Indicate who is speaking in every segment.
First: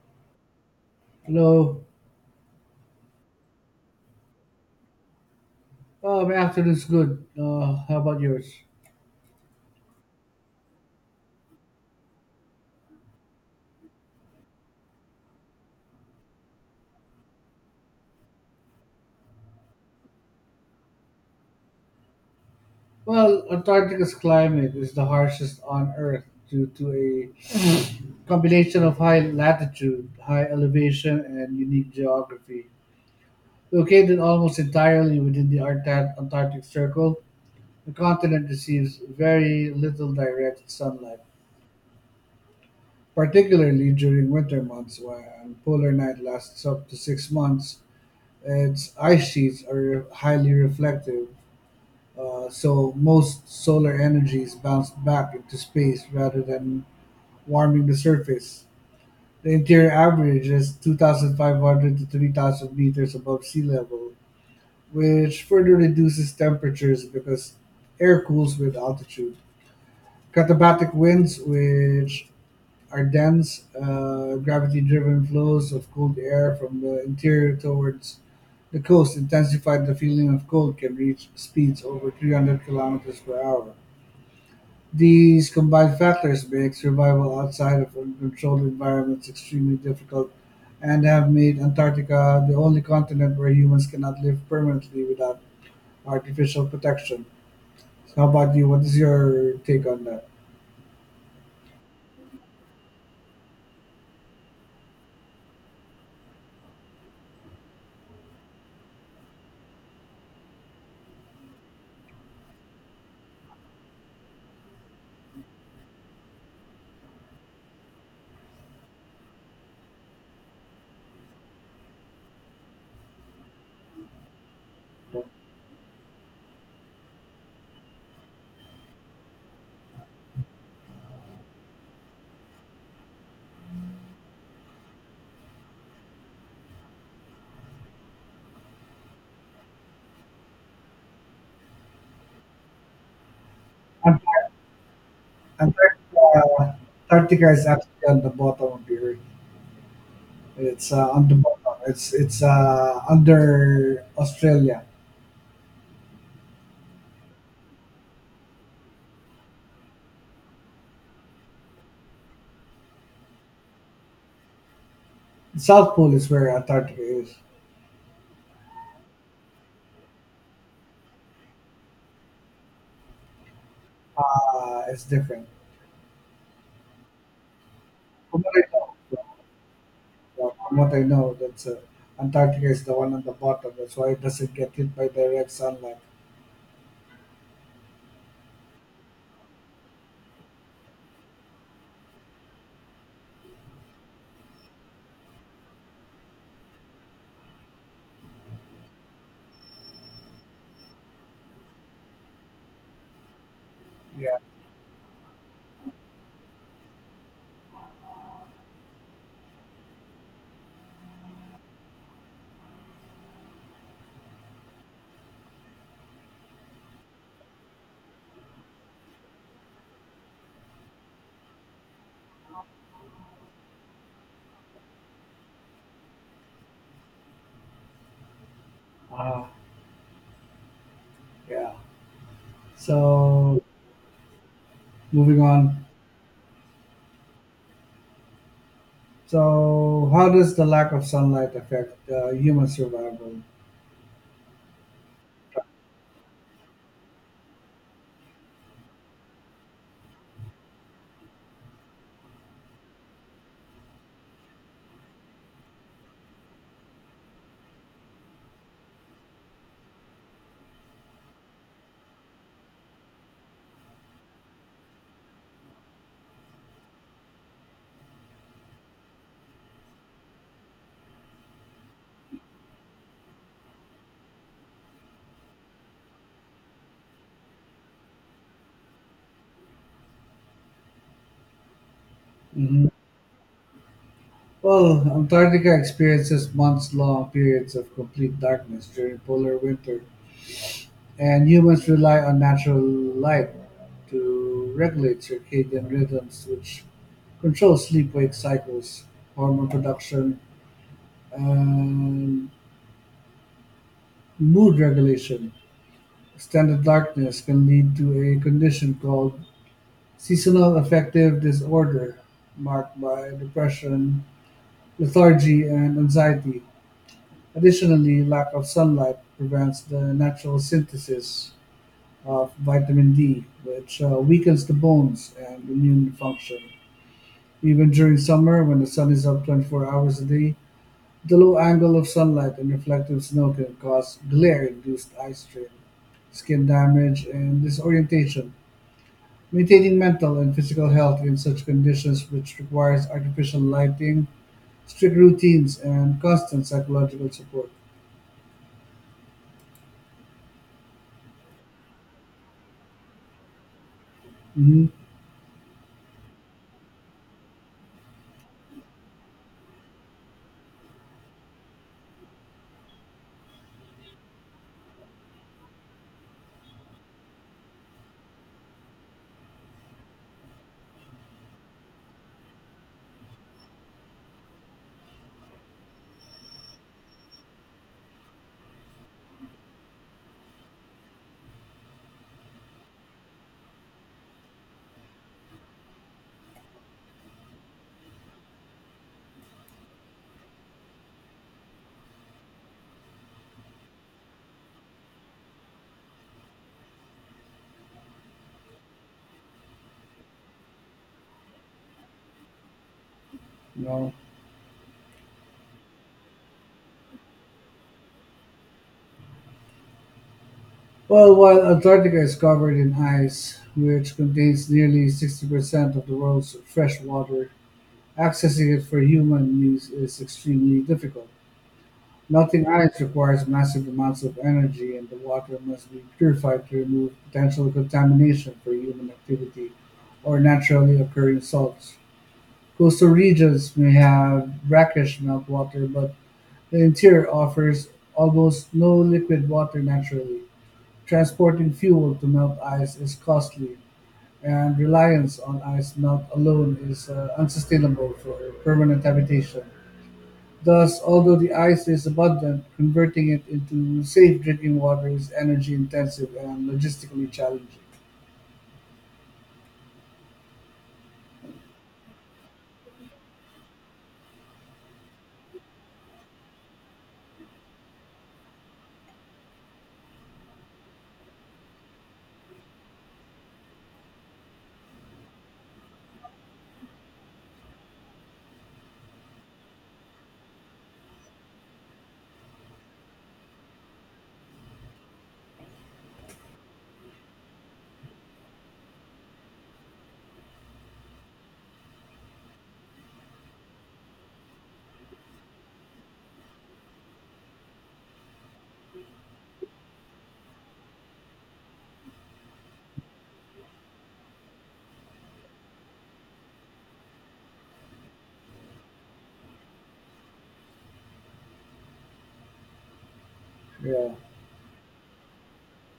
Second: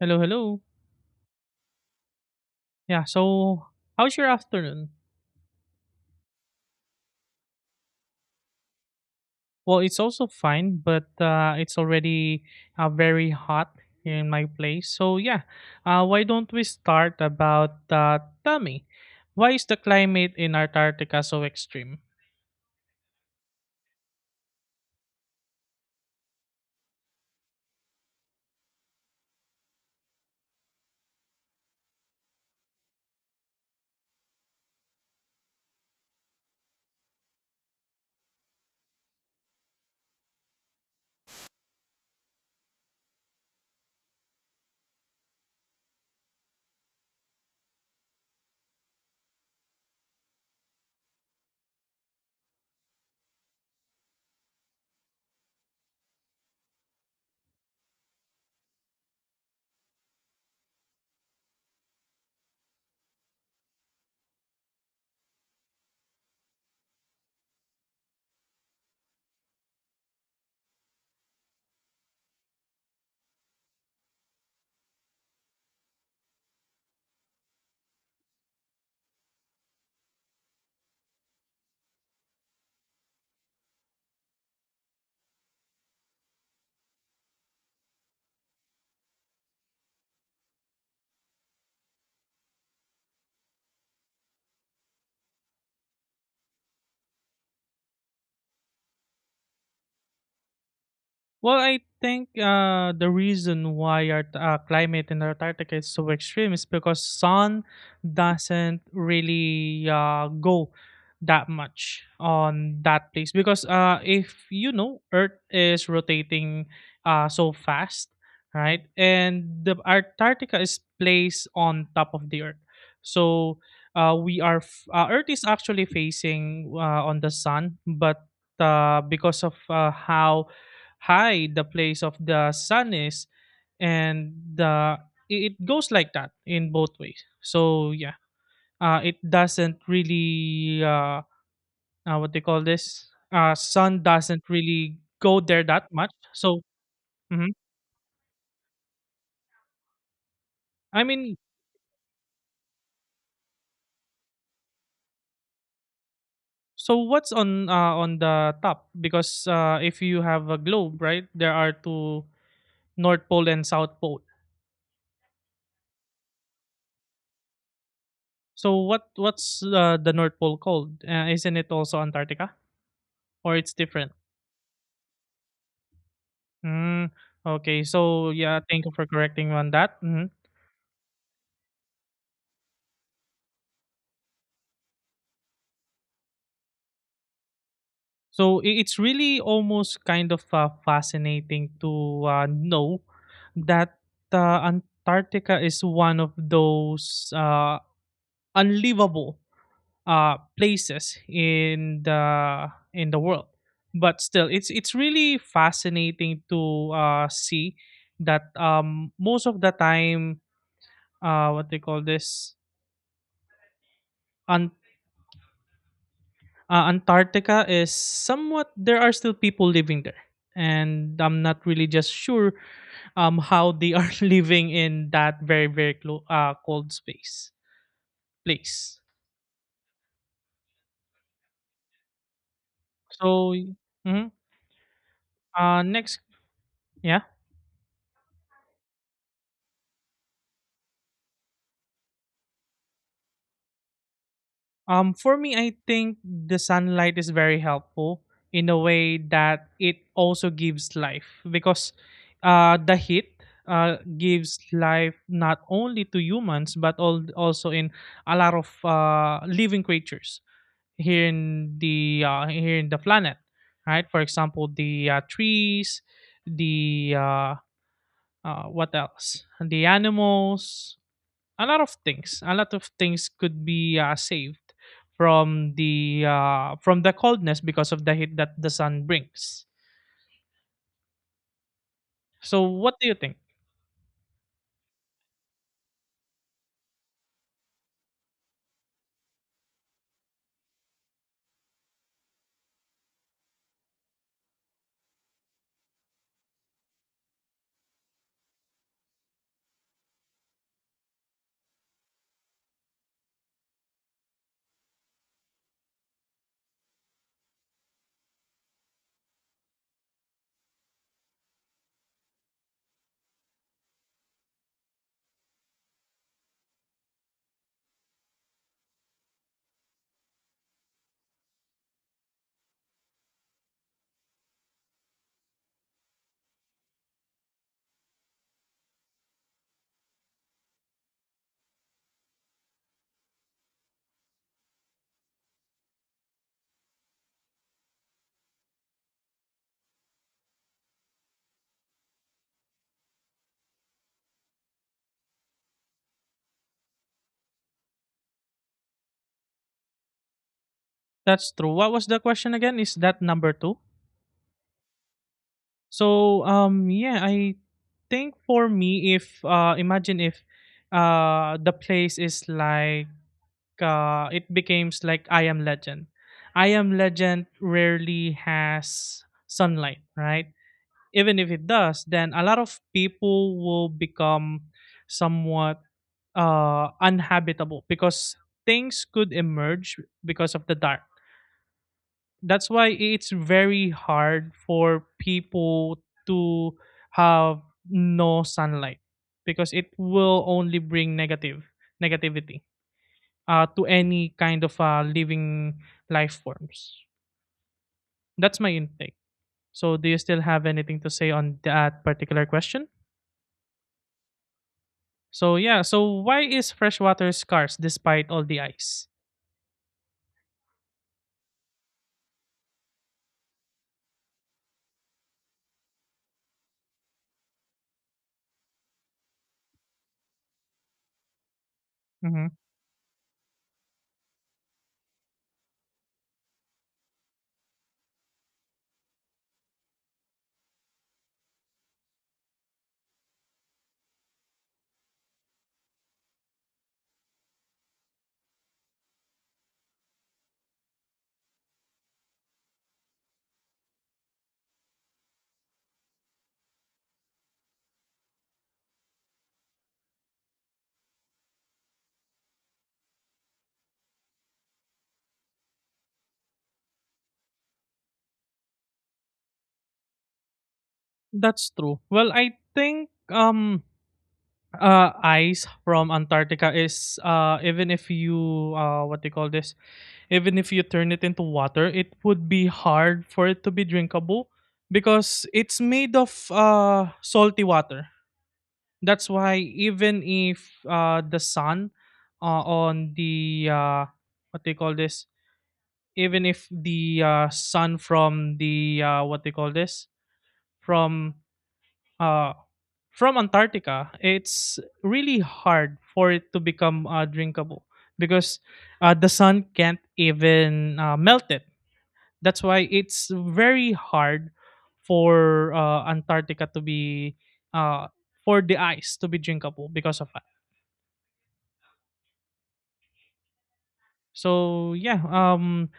Speaker 1: Hello, hello.
Speaker 2: Hello.
Speaker 1: Yeah, so how's your afternoon?
Speaker 2: Oh, my afternoon's good. How about yours?
Speaker 1: Well, it's also fine, but it's already very hot here in my place. So yeah, why don't we start about tell me, why is the climate in Antarctica so extreme?
Speaker 2: Well, Antarctica's climate is the harshest on Earth due to a combination of high latitude, high elevation, and unique geography. Located almost entirely within the Antarctic Circle, the continent receives very little direct sunlight, particularly during winter months when polar night lasts up to 6 months. Its ice sheets are highly reflective. So most solar energy is bounced back into space rather than warming the surface. The interior average is 2,500 to 3,000 meters above sea level, which further reduces temperatures because air cools with altitude. Katabatic winds, which are dense, gravity driven flows of cold air from the interior towards the coast, intensified the feeling of cold, can reach speeds over 300 kilometers per hour. These combined factors make survival outside of controlled environments extremely difficult and have made Antarctica the only continent where humans cannot live permanently without artificial protection. So how about you? What is your take on that?
Speaker 1: Well, I think the reason why our climate in Antarctica is so extreme is because sun doesn't really go that much on that place, because if you know, Earth is rotating so fast, right? And the Antarctica is placed on top of the Earth, so Earth is actually facing on the sun, but because of how high the place of the sun is, and the it it goes like that in both ways, so yeah, it doesn't really what they call this, sun
Speaker 2: Ant-
Speaker 1: doesn't really go there that much, so
Speaker 2: Antarctica,
Speaker 1: mhm.
Speaker 2: Antarctica is actually on the bottom of the earth. It's
Speaker 1: I
Speaker 2: on the
Speaker 1: mean,
Speaker 2: bottom. It's under Australia.
Speaker 1: so what's on the top, because if you have a globe, right, there are two, north pole and south pole.
Speaker 2: The South Pole is where Antarctica is.
Speaker 1: So what's the north pole called? Isn't it also Antarctica, or it's different?
Speaker 2: It's different.
Speaker 1: Mm, okay. So yeah, thank you for correcting me on that. Hmm.
Speaker 2: Yeah, from what I know, that's Antarctica is the one on the bottom. That's why it doesn't get hit by direct sunlight.
Speaker 1: So it's really almost kind of fascinating to know that Antarctica is one of those unlivable places in the world. But
Speaker 2: Yeah.
Speaker 1: still, it's really fascinating to see that most of the time, what they call this, Antarctica is somewhat, there are still people living there, and I'm not really just sure how they are living in that very very cold space place.
Speaker 2: Ah, yeah.
Speaker 1: So
Speaker 2: So
Speaker 1: mhm.
Speaker 2: moving on.
Speaker 1: Next. Yeah.
Speaker 2: So how does the lack of sunlight affect human survival?
Speaker 1: For me, I think the sunlight is very helpful in a way that it also gives life, because the heat gives life not only to humans but also in a lot of living creatures here in the, here in the planet, right? For example, the trees, the what else? The animals, a lot of things could be saved from the coldness because of the heat that the sun brings. So
Speaker 2: hmm
Speaker 1: what do you think?
Speaker 2: Well, Antarctica experiences months-long periods of complete darkness during polar winter, and humans rely on natural light to regulate circadian rhythms, which control sleep-wake cycles, hormone production, Um, mood regulation. Extended darkness can lead to a condition called seasonal affective disorder, marked by depression, lethargy, and anxiety. Additionally, lack of sunlight prevents the natural synthesis of vitamin D, which weakens the bones and immune function. Even during summer, when the sun is up 24 hours a day, the low angle of sunlight and reflected snow can cause glare-induced eye strain, skin damage, and disorientation. Maintaining mental and physical health in such conditions, which requires artificial lighting, strict routines, and constant psychological support.
Speaker 1: That's true. What was the question again? Is that number two?
Speaker 2: Hmm.
Speaker 1: So yeah, I think for me, if imagine if the place is like, it becomes like I Am Legend rarely has sunlight, right? Even if it does, then a lot of people will become somewhat unhabitable because things could emerge because of the dark. That's why it's very hard for people to have no sunlight, because it will only bring negative negativity to any kind of living life forms. That's my intake. So, do you still have anything to say on that particular question?
Speaker 2: No.
Speaker 1: So yeah, so why is freshwater scarce despite all the ice?
Speaker 2: Well, while Antarctica is covered in ice, which contains nearly 60% of the world's fresh water, accessing it for human use is extremely difficult.
Speaker 1: Hmm.
Speaker 2: Melting ice requires massive amounts of energy and the water must be purified to remove potential contamination for human activity or naturally occurring salts. Coastal regions may have brackish meltwater, but the interior offers almost no liquid water naturally. Transporting fuel to melt ice is costly, and reliance on ice melt alone is unsustainable for permanent habitation. Thus, although the ice is abundant, converting it into safe drinking water is energy intensive and logistically challenging.
Speaker 1: That's true. Well, I think ice from Antarctica is even if you what do you call this? Even if you turn it into water, it would be hard for it to be drinkable because it's made of salty water. That's why, even if the sun on the what do you call this? Even if the sun from the, what they call this, from uh, from Antarctica, it's really hard for it to become drinkable, because the sun can't even melt it. That's why it's very hard for Antarctica to be uh, for the ice to be drinkable because of that.
Speaker 2: Yeah.
Speaker 1: So yeah, um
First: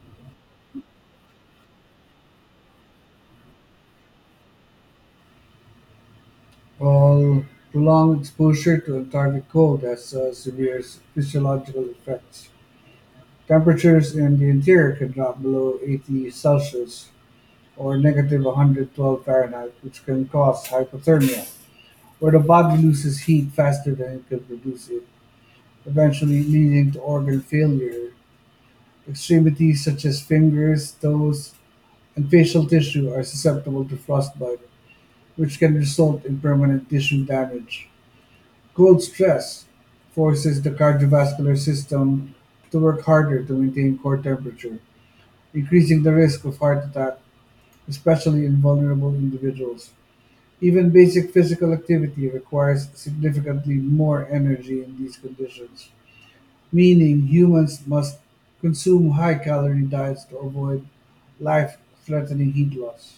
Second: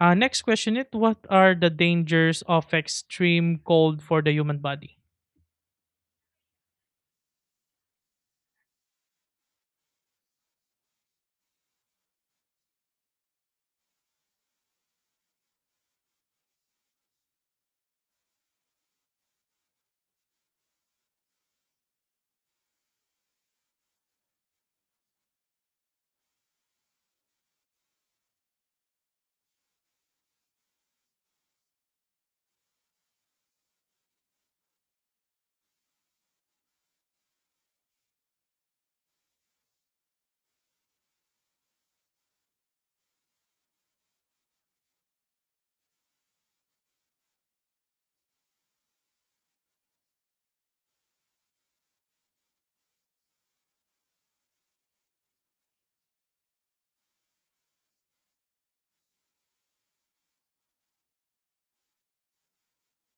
Speaker 1: uh, next question, it what are the dangers of extreme cold for the human body?
Speaker 2: While prolonged exposure to Antarctic cold has severe physiological effects. Temperatures in the interior can drop below 80 Celsius or negative 112 Fahrenheit, which can cause hypothermia, where the body loses heat faster than it can produce it, eventually leading to organ failure. Extremities such as fingers, toes, and facial tissue are susceptible to frostbite, which can result in permanent tissue damage. Cold stress forces the cardiovascular system to work harder to maintain core temperature, increasing the risk of heart attack, especially in vulnerable individuals. Even basic physical activity requires significantly more energy in these conditions. Meaning humans must consume high-calorie diets to avoid life-threatening heat loss.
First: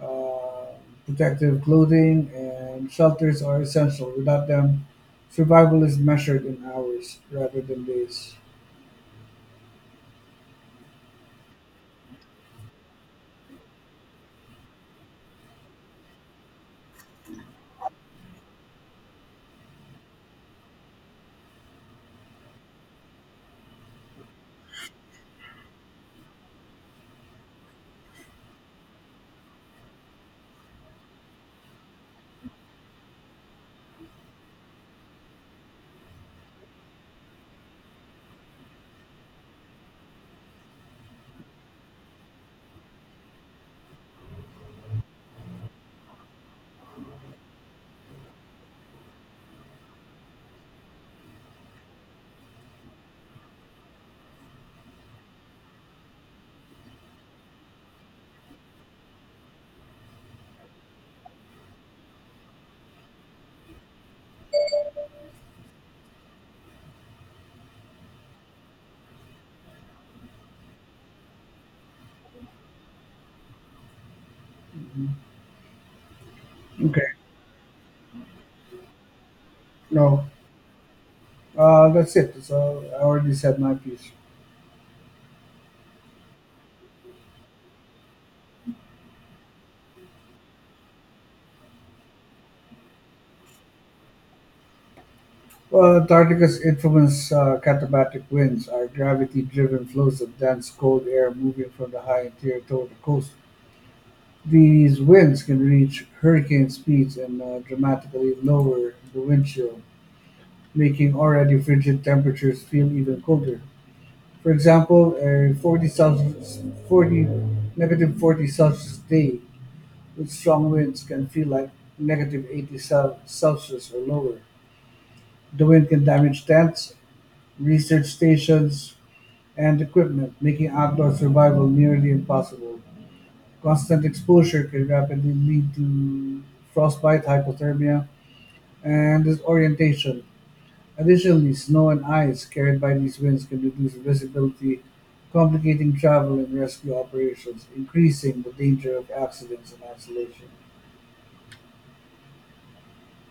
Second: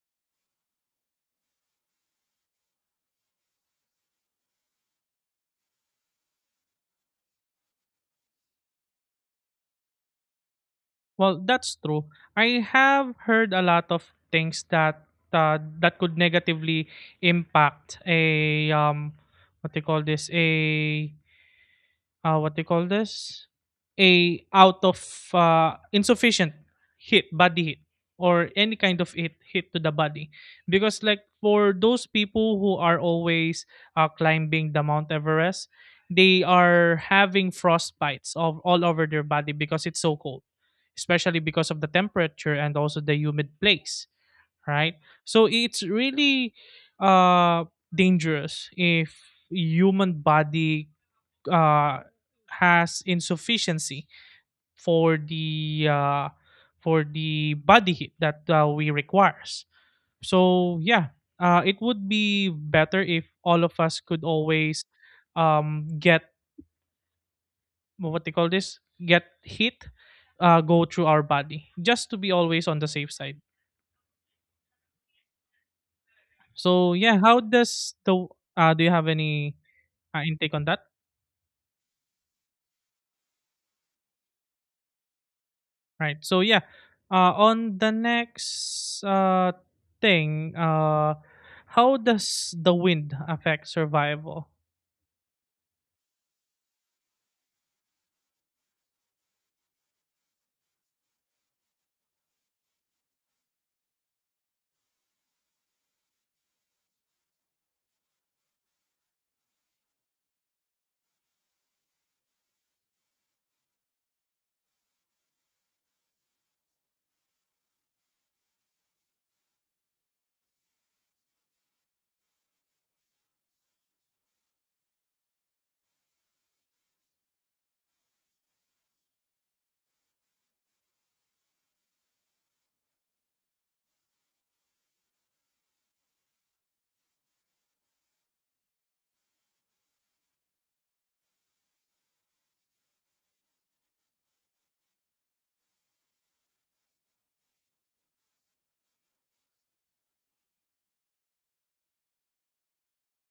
Speaker 2: Uh, Protective clothing and shelters are essential. Without them, survival is measured in hours rather than days.
Speaker 1: Well, that's true. I have heard a lot of things that that could negatively impact a, what they call this, a, what do you call this? A, out of insufficient heat, body heat, or any kind of heat to the body, because like for those people who are always climbing the Mount Everest, they are having frostbites of all over their body because it's so cold, especially because of the temperature and also the humid place, right? So it's really dangerous if human body uh, has insufficiency for the body heat that we requires. So yeah, it would be better if all of us could always get, what they call this, get heat go through our body, just to be always on the safe side. So
Speaker 2: Okay,
Speaker 1: yeah, how does the, do you have any
Speaker 2: no,
Speaker 1: intake on that?
Speaker 2: that's it. So I already said my piece.
Speaker 1: Right. So yeah, on the next, thing, how does the wind affect survival?
Speaker 2: Well, Antarctica's infamous katabatic winds are gravity-driven flows of dense cold air moving from the high interior toward the coast. These winds can reach hurricane speeds and dramatically lower the wind chill, making already frigid temperatures feel even colder. For example, a 40 Celsius, 40, negative 40 Celsius day with strong winds can feel like negative 80 Celsius or lower. The wind can damage tents, research stations, and equipment, making outdoor survival nearly impossible. Constant exposure can rapidly lead to frostbite, hypothermia, and disorientation. Additionally, snow and ice carried by these winds can reduce visibility, complicating travel and rescue operations, increasing the danger of accidents and isolation.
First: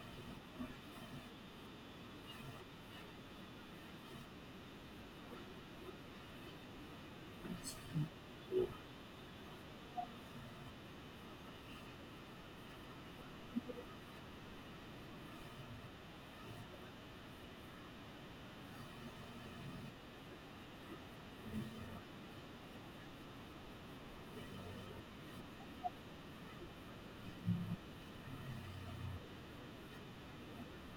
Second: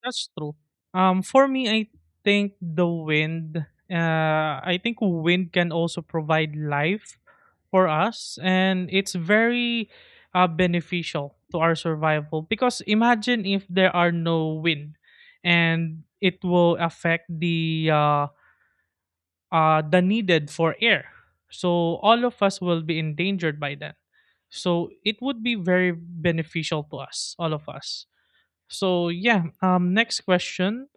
Speaker 1: That's true. For me, I think the wind. I think wind can also provide life for us, and it's very beneficial to our survival, because imagine if there are no wind, and it will affect the, the needed for air. So all of us will be endangered by then. So it would be very beneficial to us, all of us. So yeah, next question.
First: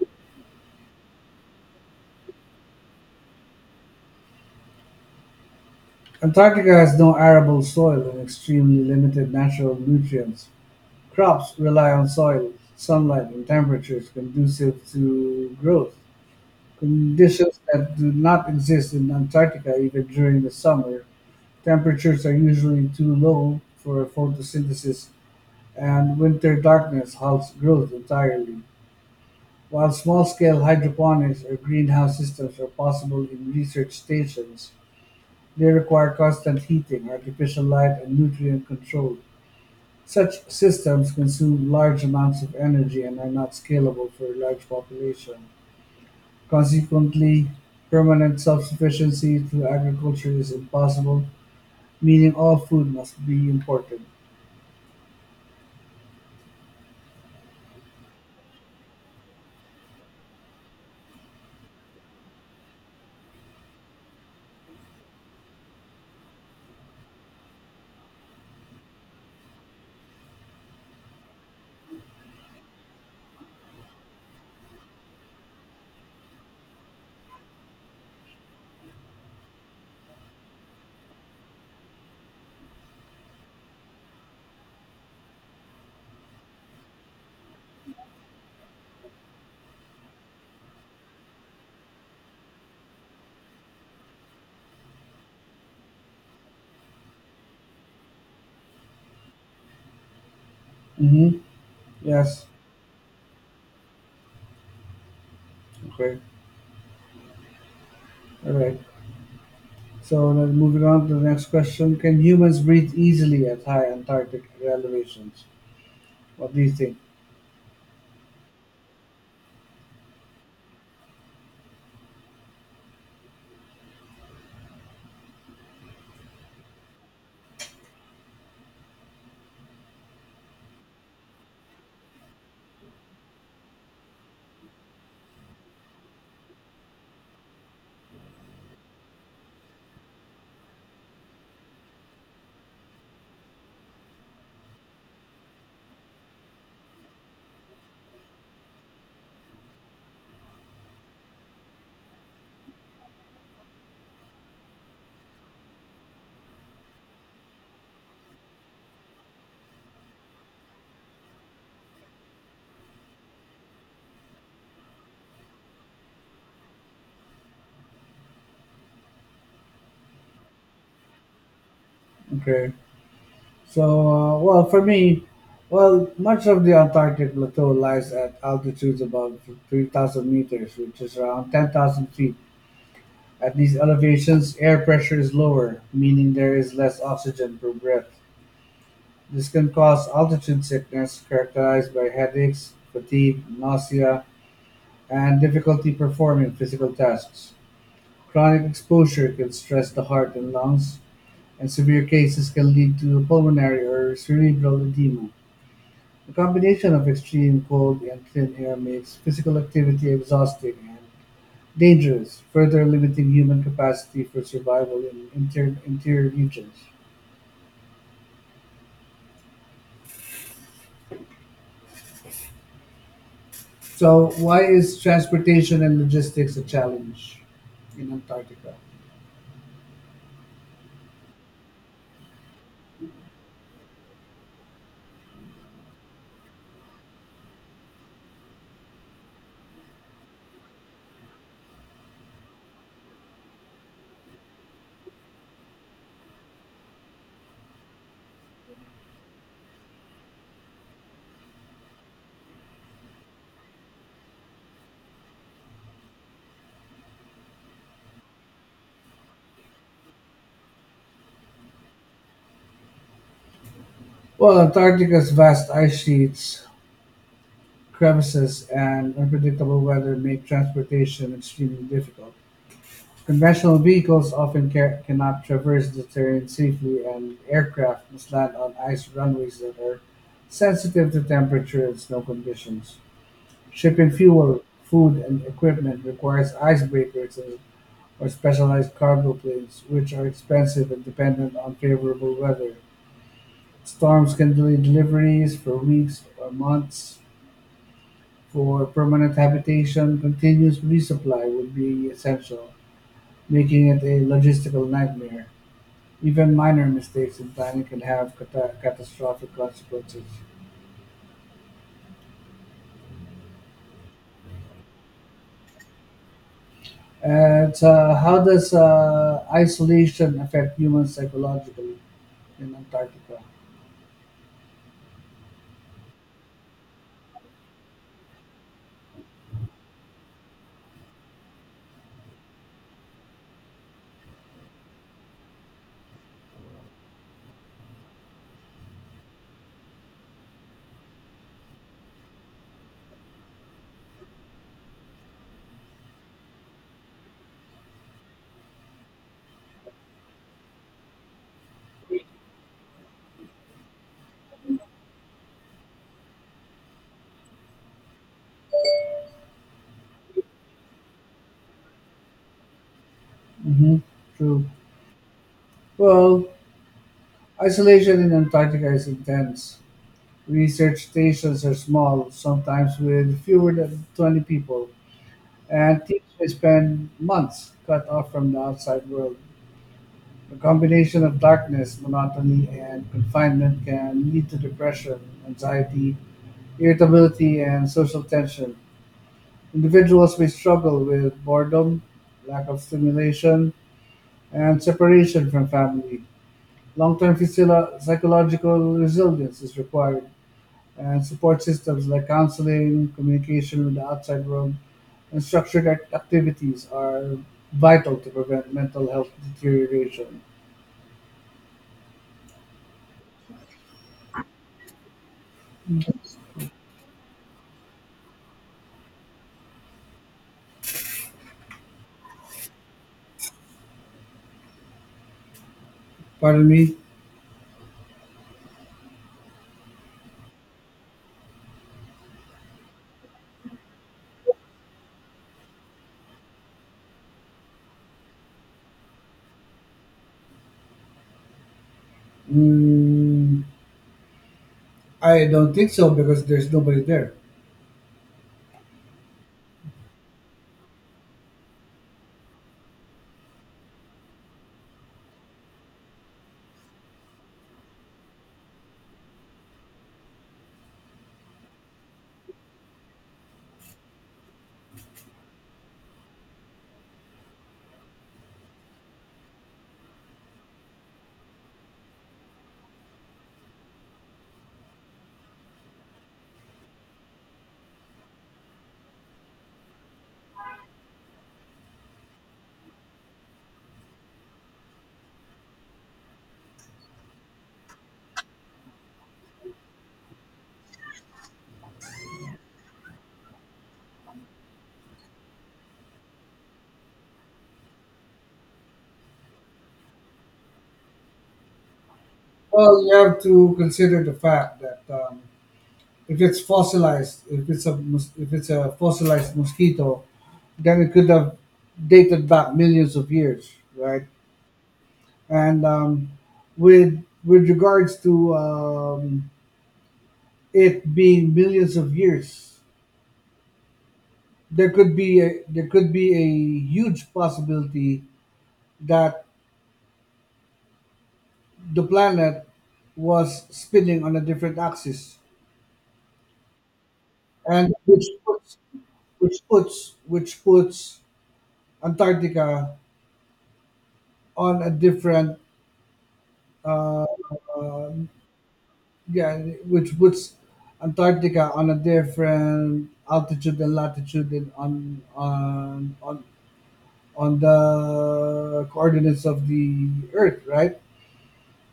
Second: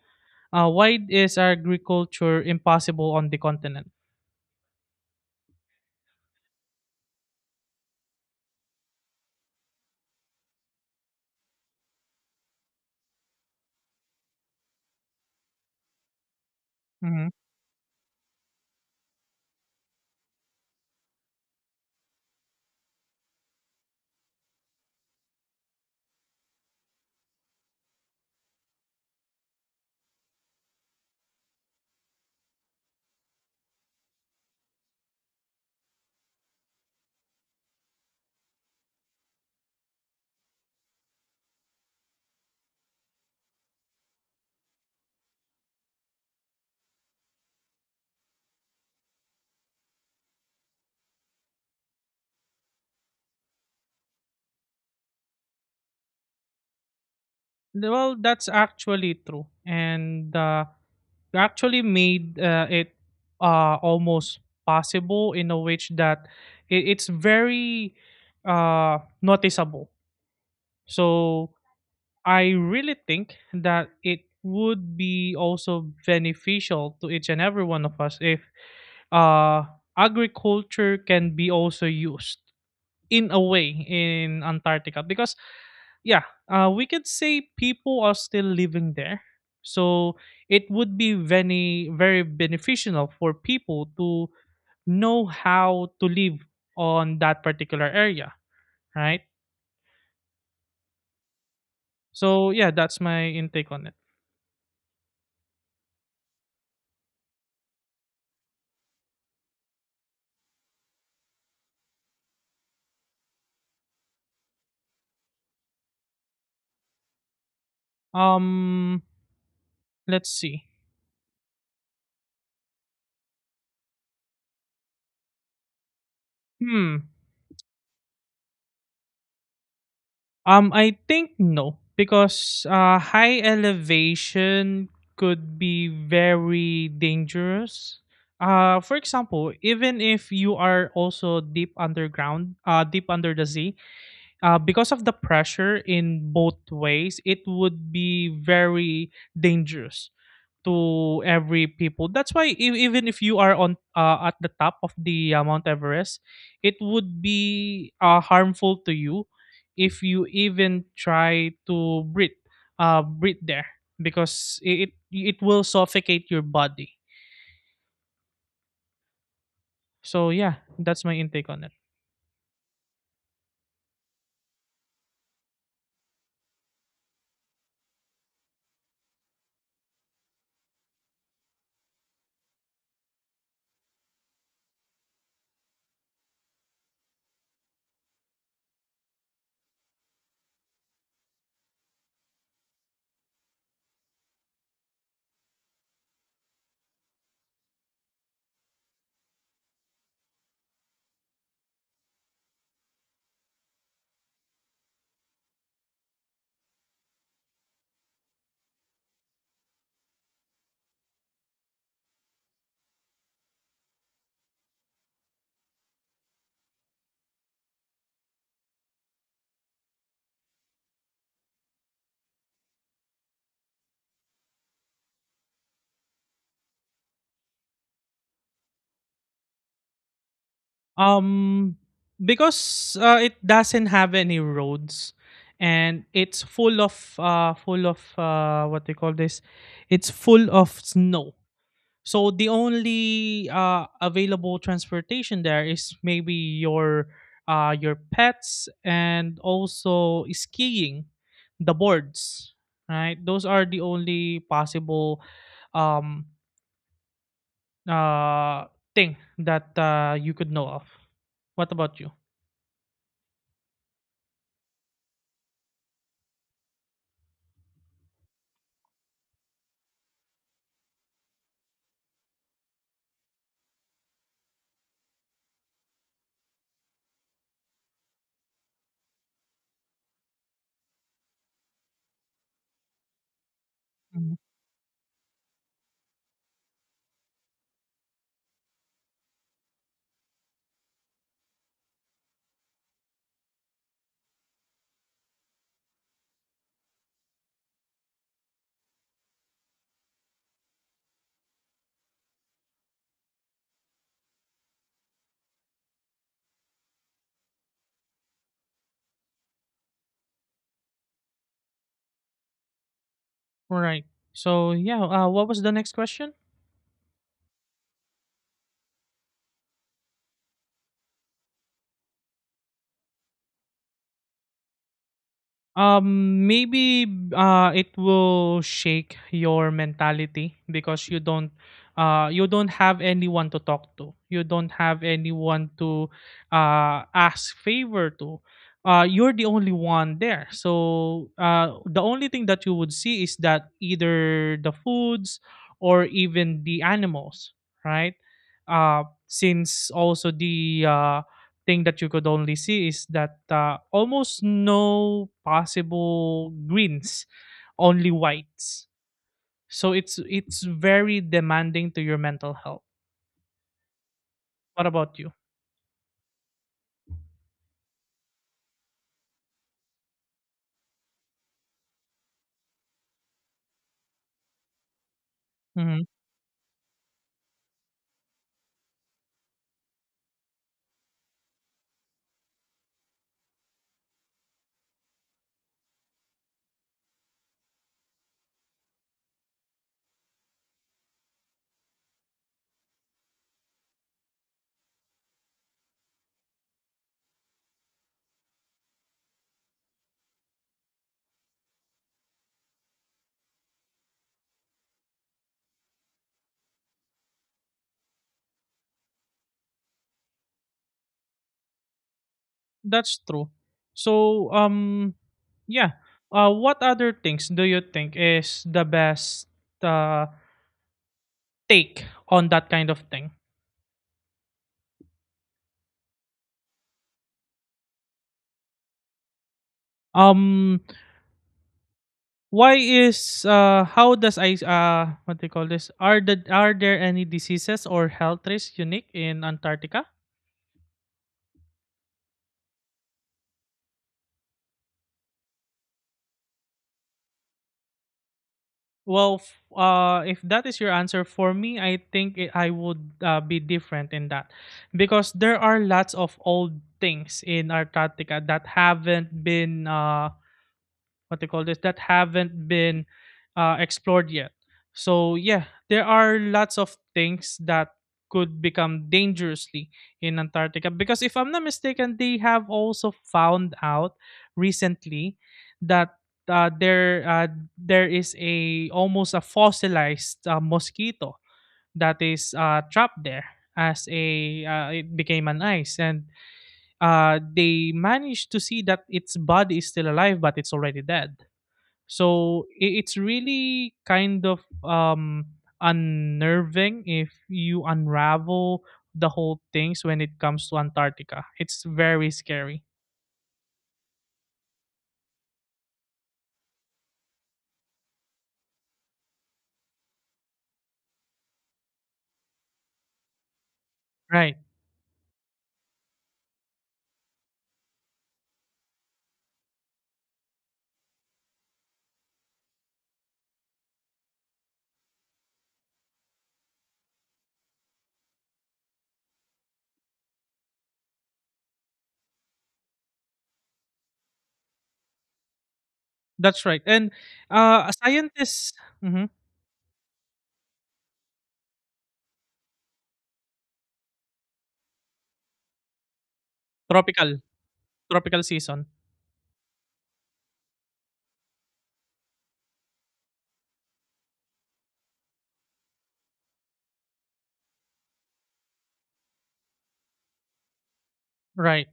Speaker 1: Why is agriculture impossible on the continent?
Speaker 2: Antarctica has no arable soil and extremely limited natural nutrients. Crops rely on soil, sunlight, and temperatures conducive to growth.
Speaker 1: Mhm.
Speaker 2: Conditions that do not exist in Antarctica even during the summer. Temperatures are usually too low for photosynthesis, and winter darkness halts growth entirely. While small scale hydroponics or greenhouse systems are possible in research stations, they require constant heating, artificial light, and nutrient control. Such systems consume large amounts of energy and are not scalable for a large population. Consequently, permanent self-sufficiency through agriculture is impossible, meaning all food must be imported.
Speaker 1: Well, that's actually true, and you actually made it almost possible in a which that, it's very noticeable. So I really think that it would be also beneficial to each and every one of us if uh, agriculture can be also used in a way in Antarctica, because yeah, we could say people are still living there. So it would be very very beneficial for people to know how to live on that particular area, right?
Speaker 2: Mm-hmm. Yes.
Speaker 1: So yeah, that's my intake on it.
Speaker 2: Okay. All right. So then moving on to the next question: Can humans breathe easily at high Antarctic elevations? What do you think?
Speaker 1: Um let's see. Hmm. I think no, because high elevation could be very dangerous. For example, even if you are also deep underground, deep under the sea, because of the pressure in both ways, it would be very dangerous to every people. That's why even if you are on, at the top of the Mount Everest, it would be harmful to you if you even try to breathe there, because it will suffocate your body. So yeah, that's my intake on it.
Speaker 2: Okay. So well, for me, well, much of the Antarctic plateau lies at altitudes above 3,000 meters, which is around 10,000 feet. At these elevations, air pressure is lower, meaning there is less oxygen per breath. This can cause altitude sickness characterized by headaches, fatigue, nausea, and difficulty performing physical tasks. Chronic exposure can stress the heart and lungs, and severe cases can lead to pulmonary or cerebral edema. The combination of extreme cold and thin air makes physical activity exhausting and dangerous, further limiting human capacity for survival in interior regions. So, why is transportation and logistics a challenge in Antarctica?
Speaker 1: Um because it doesn't have any roads, and it's full of what do you call this? It's full of snow. So the only available transportation there is maybe your pets, and also skiing, the boards, right? Those are the only possible um, uh, thing that you could know of. What about you?
Speaker 2: Well, Antarctica's vast ice sheets, crevices, and unpredictable weather make transportation extremely difficult. Conventional vehicles often cannot traverse the terrain safely, and aircraft must land on ice runways that are sensitive to temperature and snow conditions. Shipping
Speaker 1: Mhm.
Speaker 2: fuel, food, and equipment requires icebreakers or specialized cargo planes, which are expensive and dependent on favorable weather. Storms can delay deliveries for weeks or months. For permanent habitation, continuous resupply would be essential, making it a logistical nightmare. Even minor mistakes in planning can have catastrophic consequences.
Speaker 1: All right. So yeah, what was the next question?
Speaker 2: And how does isolation affect humans psychologically in Antarctica?
Speaker 1: Maybe it will shake your mentality because you don't have anyone to talk to. You don't have anyone to ask favor to. You're the only one there. So the only thing that you would see is that either the foods or even the animals, right? Since also the thing that you could only see is that almost no possible greens, only whites. So it's very demanding to your mental health.
Speaker 2: hmm True.
Speaker 1: What about you?
Speaker 2: Well, isolation in Antarctica is intense. Research stations are small, sometimes with fewer than 20 people,
Speaker 1: Hmm.
Speaker 2: and teams may spend months cut off from the outside world. A combination of darkness, monotony, and confinement can lead to depression, anxiety, irritability, and social tension. Individuals may struggle with boredom, lack of stimulation, and separation from family. Long-term psychological resilience is required, and support systems like counseling, communication with the outside world, and structured activities are vital to prevent mental health deterioration.
Speaker 1: That's true. So yeah. What other things do you think is the best uh, take on that kind of thing?
Speaker 2: Pardon me.
Speaker 1: Um, Why is, how does I, what do you call this? Are the, are there any diseases or health risks unique in Antarctica?
Speaker 2: Mm, I don't think so because there's nobody there.
Speaker 1: Well, if that is your answer for me, I think, I would be different in that, because there are lots of old things in Antarctica that haven't been what they call this, that haven't been explored yet. So yeah, there are lots of things that could become dangerously in Antarctica, because if I'm not mistaken, they have also found out recently that uh, there uh, there is a almost a fossilized mosquito that is trapped there, as a, it became an ice, and they managed to see that its body is still alive but it's already dead. So it's really kind of, unnerving if you unravel the whole things when it comes to Antarctica. It's very scary.
Speaker 2: Well, you have to consider the fact that if it's fossilized, if it's a fossilized mosquito, then it could have dated back millions of years, right?
Speaker 1: Right.
Speaker 2: And with regards to it being millions of years, there could be there could be a huge possibility that the planet was spinning on a different axis,
Speaker 1: That's right. And
Speaker 2: and
Speaker 1: scientists, mhm,
Speaker 2: which puts Antarctica on a different— uh,
Speaker 1: tropical,
Speaker 2: uh,
Speaker 1: tropical season.
Speaker 2: yeah, which puts Antarctica on a different altitude and latitude than on the coordinates of the Earth, right?
Speaker 1: Right.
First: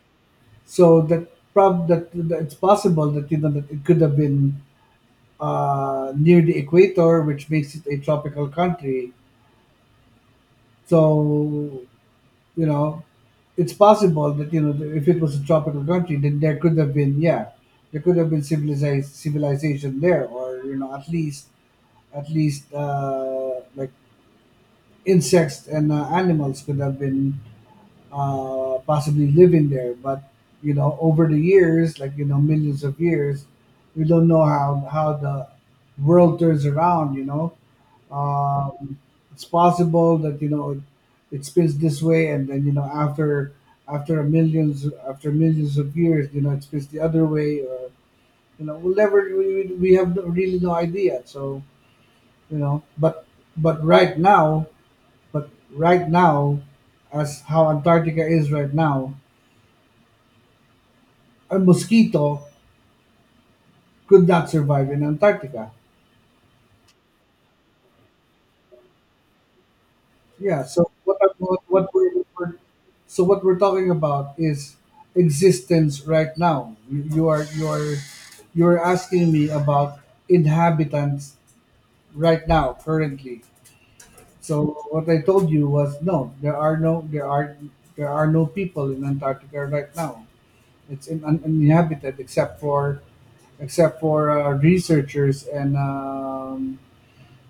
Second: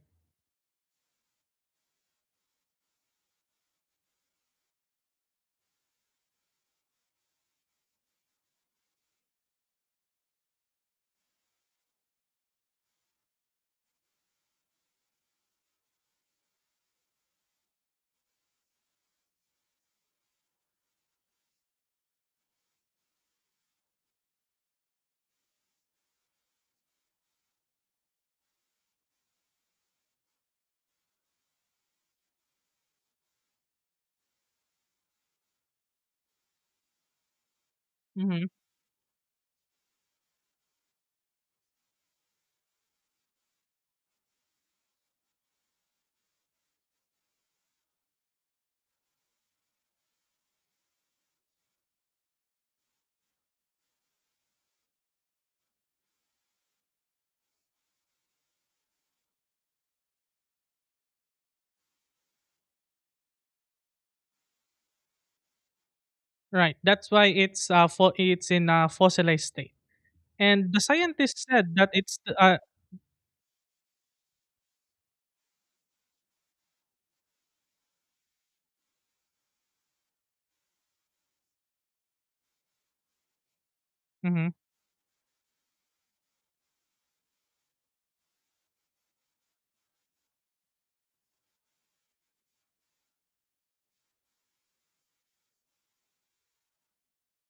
Speaker 2: So that it's possible that that it could have been near the equator, which makes it a tropical country. So you know, it's possible that if it was a tropical country, then there could have been yeah, there could have been civilized civilization there, or at least like insects and animals could have been possibly living there. But over the years, like millions of years, we don't know how the world turns around.
Speaker 1: Hmm.
Speaker 2: Um, it's possible that it spins this way and then after millions of years it spins the other way or we'll never we, we have no, really no idea so you know but but right now but right now as how Antarctica is right now a mosquito could not survive in Antarctica.
Speaker 1: Right. That's why it's it's in a fossilized state.
Speaker 2: Yeah.
Speaker 1: And the
Speaker 2: So what I-
Speaker 1: scientists said
Speaker 2: what
Speaker 1: that it's
Speaker 2: we're- so what we're talking about is existence right now. You're asking me about inhabitants right now currently.
Speaker 1: mhm,
Speaker 2: So what I told you was no, there are no people in Antarctica right now. It's uninhabited except for researchers and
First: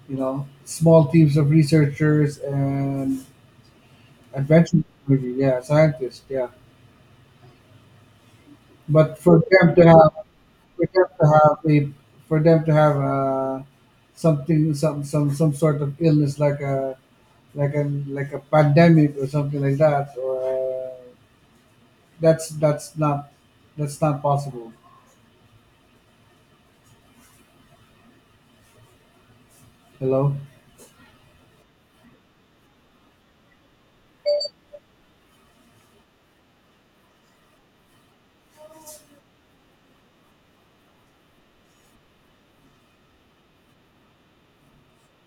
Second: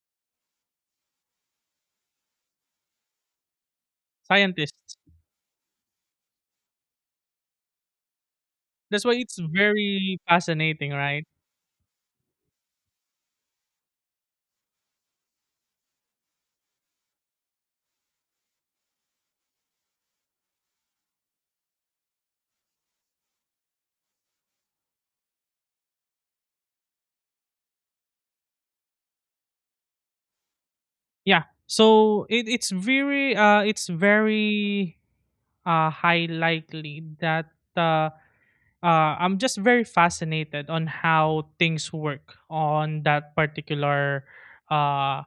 Speaker 2: small teams of researchers and Adventure
Speaker 1: scientists.
Speaker 2: movie, yeah, scientist, yeah.
Speaker 1: That's why
Speaker 2: But
Speaker 1: it's
Speaker 2: for them to have,
Speaker 1: very
Speaker 2: for
Speaker 1: fascinating,
Speaker 2: them to
Speaker 1: right?
Speaker 2: have a, for them to have something, some sort of illness like like a pandemic or something like that, or that's that's not, that's not possible. Hello.
Speaker 1: Yeah. So it's very high likely that uh, I'm just very fascinated on how things work on that particular uh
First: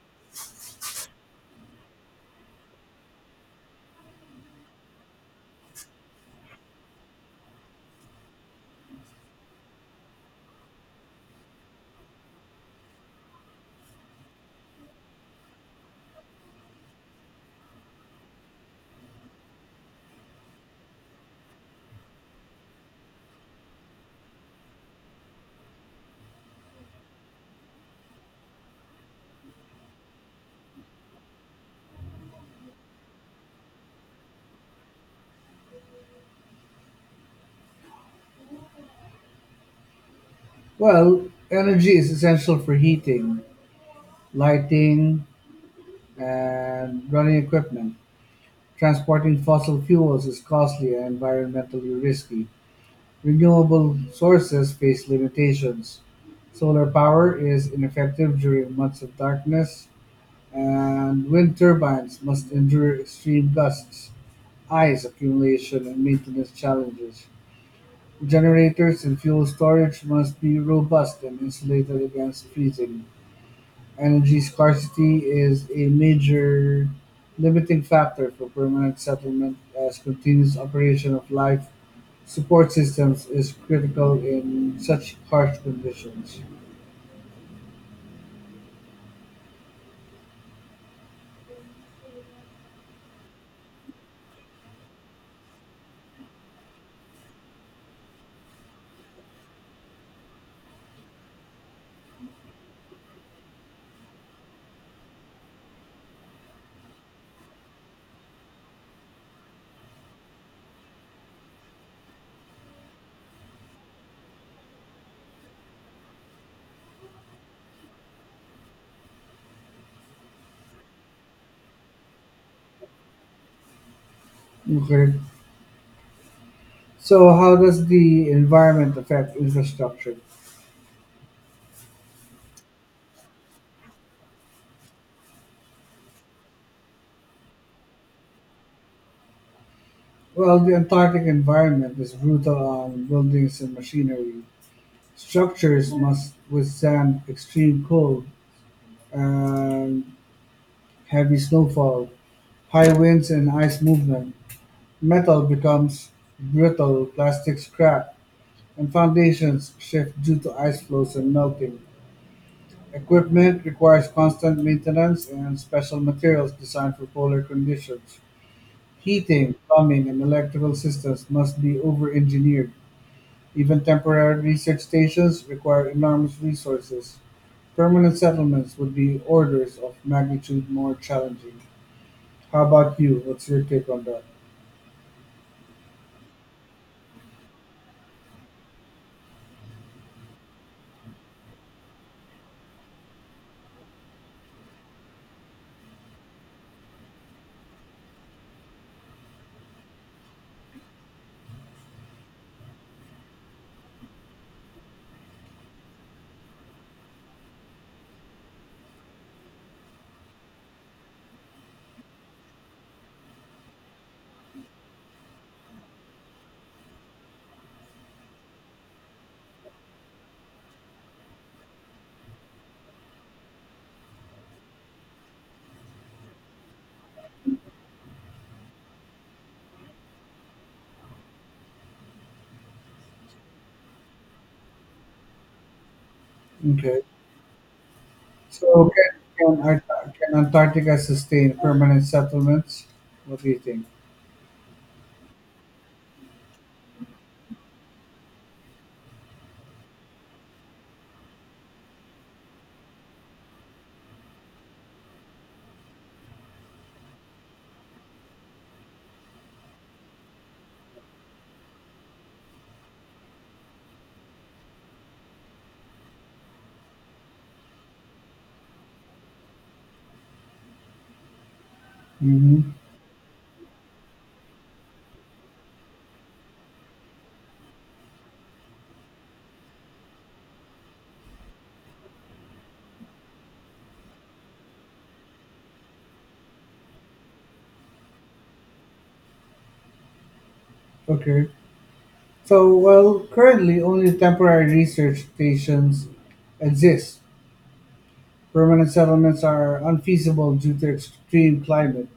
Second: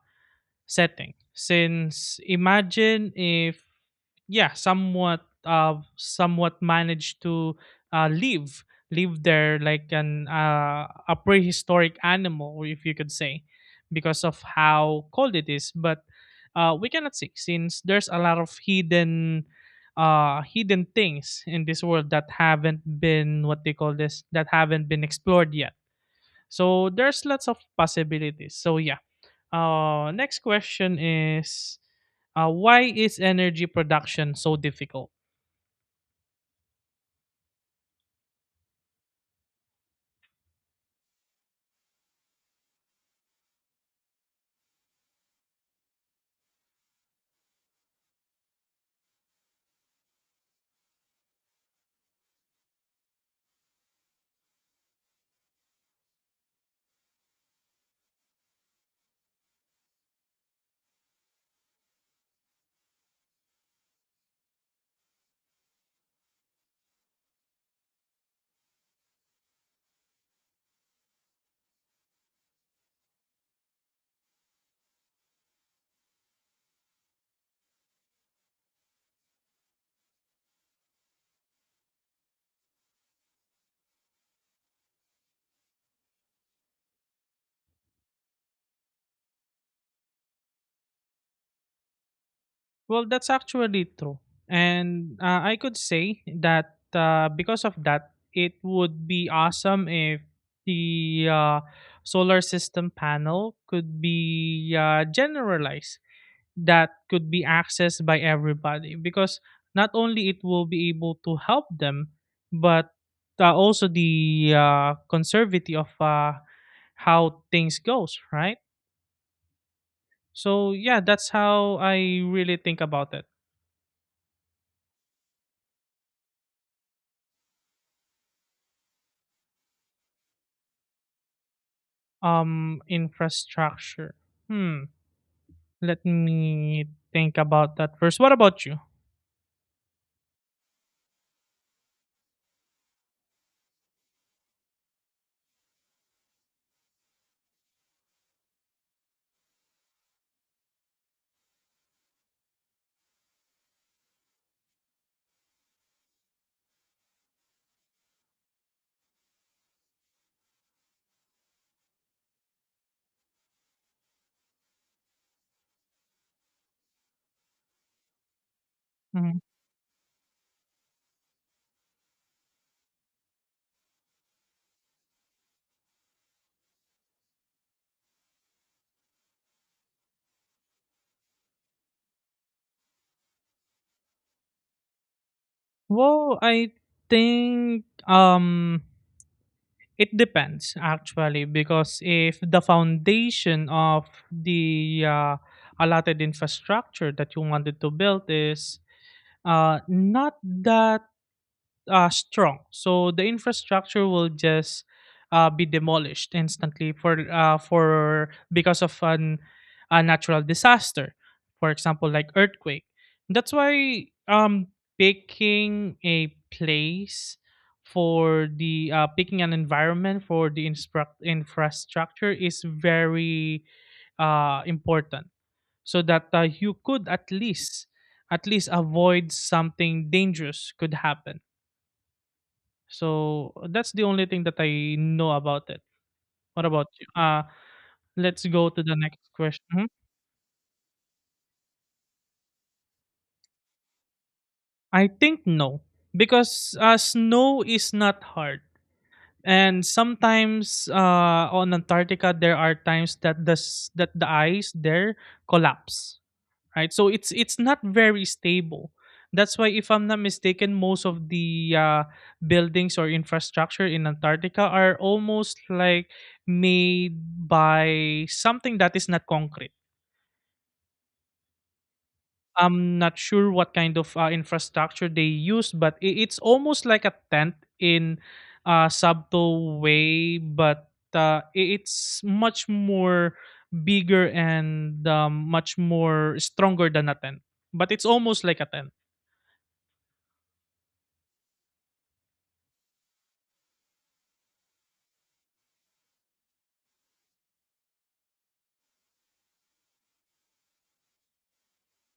Speaker 1: setting. Since imagine if, yeah, somewhat managed to uh live live there, like an a prehistoric animal, if you could say, because of how cold it is, but we cannot see, since there's a lot of hidden things in this world that haven't been, what they call this, that haven't been explored yet, so there's lots of possibilities. So yeah, next question is, why is energy production so difficult?
Speaker 2: Well, energy is essential for heating, lighting, and running equipment. Transporting fossil fuels is costly and environmentally risky. Renewable sources face limitations; solar power is ineffective during months of darkness, and wind turbines must endure extreme gusts, ice accumulation, and maintenance challenges. Generators and fuel storage must be robust and insulated against freezing. Energy scarcity is a major limiting factor for permanent settlement as continuous operation of life support systems is critical in such harsh conditions.
Speaker 1: Well, that's actually true. And I could say that because of that, it would be awesome if the solar system panel could be generalized, that could be accessed by everybody, because not only it will be able to help them, but also the conservative of how things goes, right? So yeah, that's how I really think about it.
Speaker 2: Okay. So how does the environment affect infrastructure?
Speaker 1: Infrastructure. Hmm. Let me think about that first. What about you?
Speaker 2: Well, the Antarctic environment is brutal on buildings and machinery. Structures must withstand extreme cold and heavy snowfall, high winds and ice movement. Metal becomes brittle, plastics crack, and foundations shift due to ice flows and melting. Equipment requires constant maintenance and special materials designed for polar conditions.
Speaker 1: Mhm.
Speaker 2: Heating, plumbing, and electrical systems must be over-engineered. Even temporary research stations require enormous resources. Permanent settlements would be orders of magnitude more challenging. How about you? What's your take on that?
Speaker 1: Well, I think it depends actually, because if the foundation of the allotted infrastructure that you wanted to build is not that strong. So the infrastructure will just be demolished instantly for, because of an a natural disaster, for example, like earthquake. That's why picking a place for the, picking an environment for the instruct infrastructure is very important, so that you could at least avoid something dangerous could happen. So, that's the only thing that I know about it. What about
Speaker 2: Okay.
Speaker 1: you? Let's go to
Speaker 2: So
Speaker 1: the
Speaker 2: can,
Speaker 1: next
Speaker 2: can,
Speaker 1: question. Mhm.
Speaker 2: Ar- can Antarctica sustain permanent settlements? What do you think?
Speaker 1: I think no, because snow is not hard, and sometimes on Antarctica there are times that that the ice there collapse. Right? So it's not very stable. That's why, if I'm not mistaken, most of the buildings or infrastructure in Antarctica are almost like made by something that is not concrete.
Speaker 2: Mm-hmm.
Speaker 1: I'm not sure what kind of infrastructure they use, but it's almost like a tent in subtle way, but it's much more bigger and much more stronger than a tent. But it's almost like a tent.
Speaker 2: Okay. So while currently only temporary research stations exist, permanent settlements are unfeasible due to extreme climate,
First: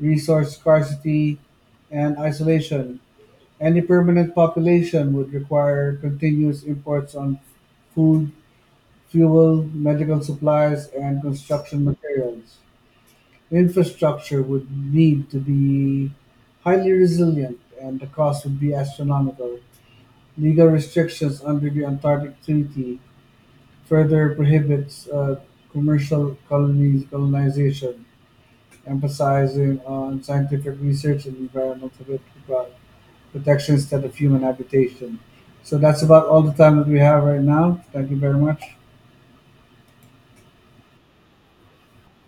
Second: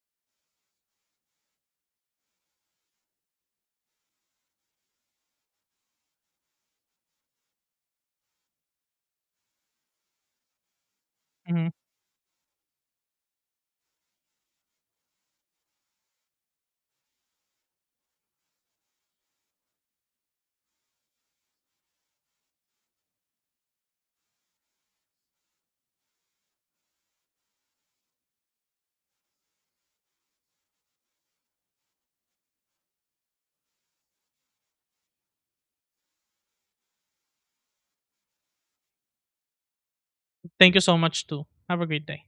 Speaker 2: resource scarcity, and isolation. Any permanent population would require continuous imports on food, fuel, medical supplies, and
Speaker 1: Mhm.
Speaker 2: construction materials. Infrastructure would need to be highly resilient and the cost would be astronomical. Legal restrictions under the Antarctic Treaty further prohibits commercial colonies colonization, emphasizing on scientific research and environmental protection instead of human habitation. So that's about all the time that we have right now. Thank you very much.
Speaker 1: Thank you so much too. Have a great day.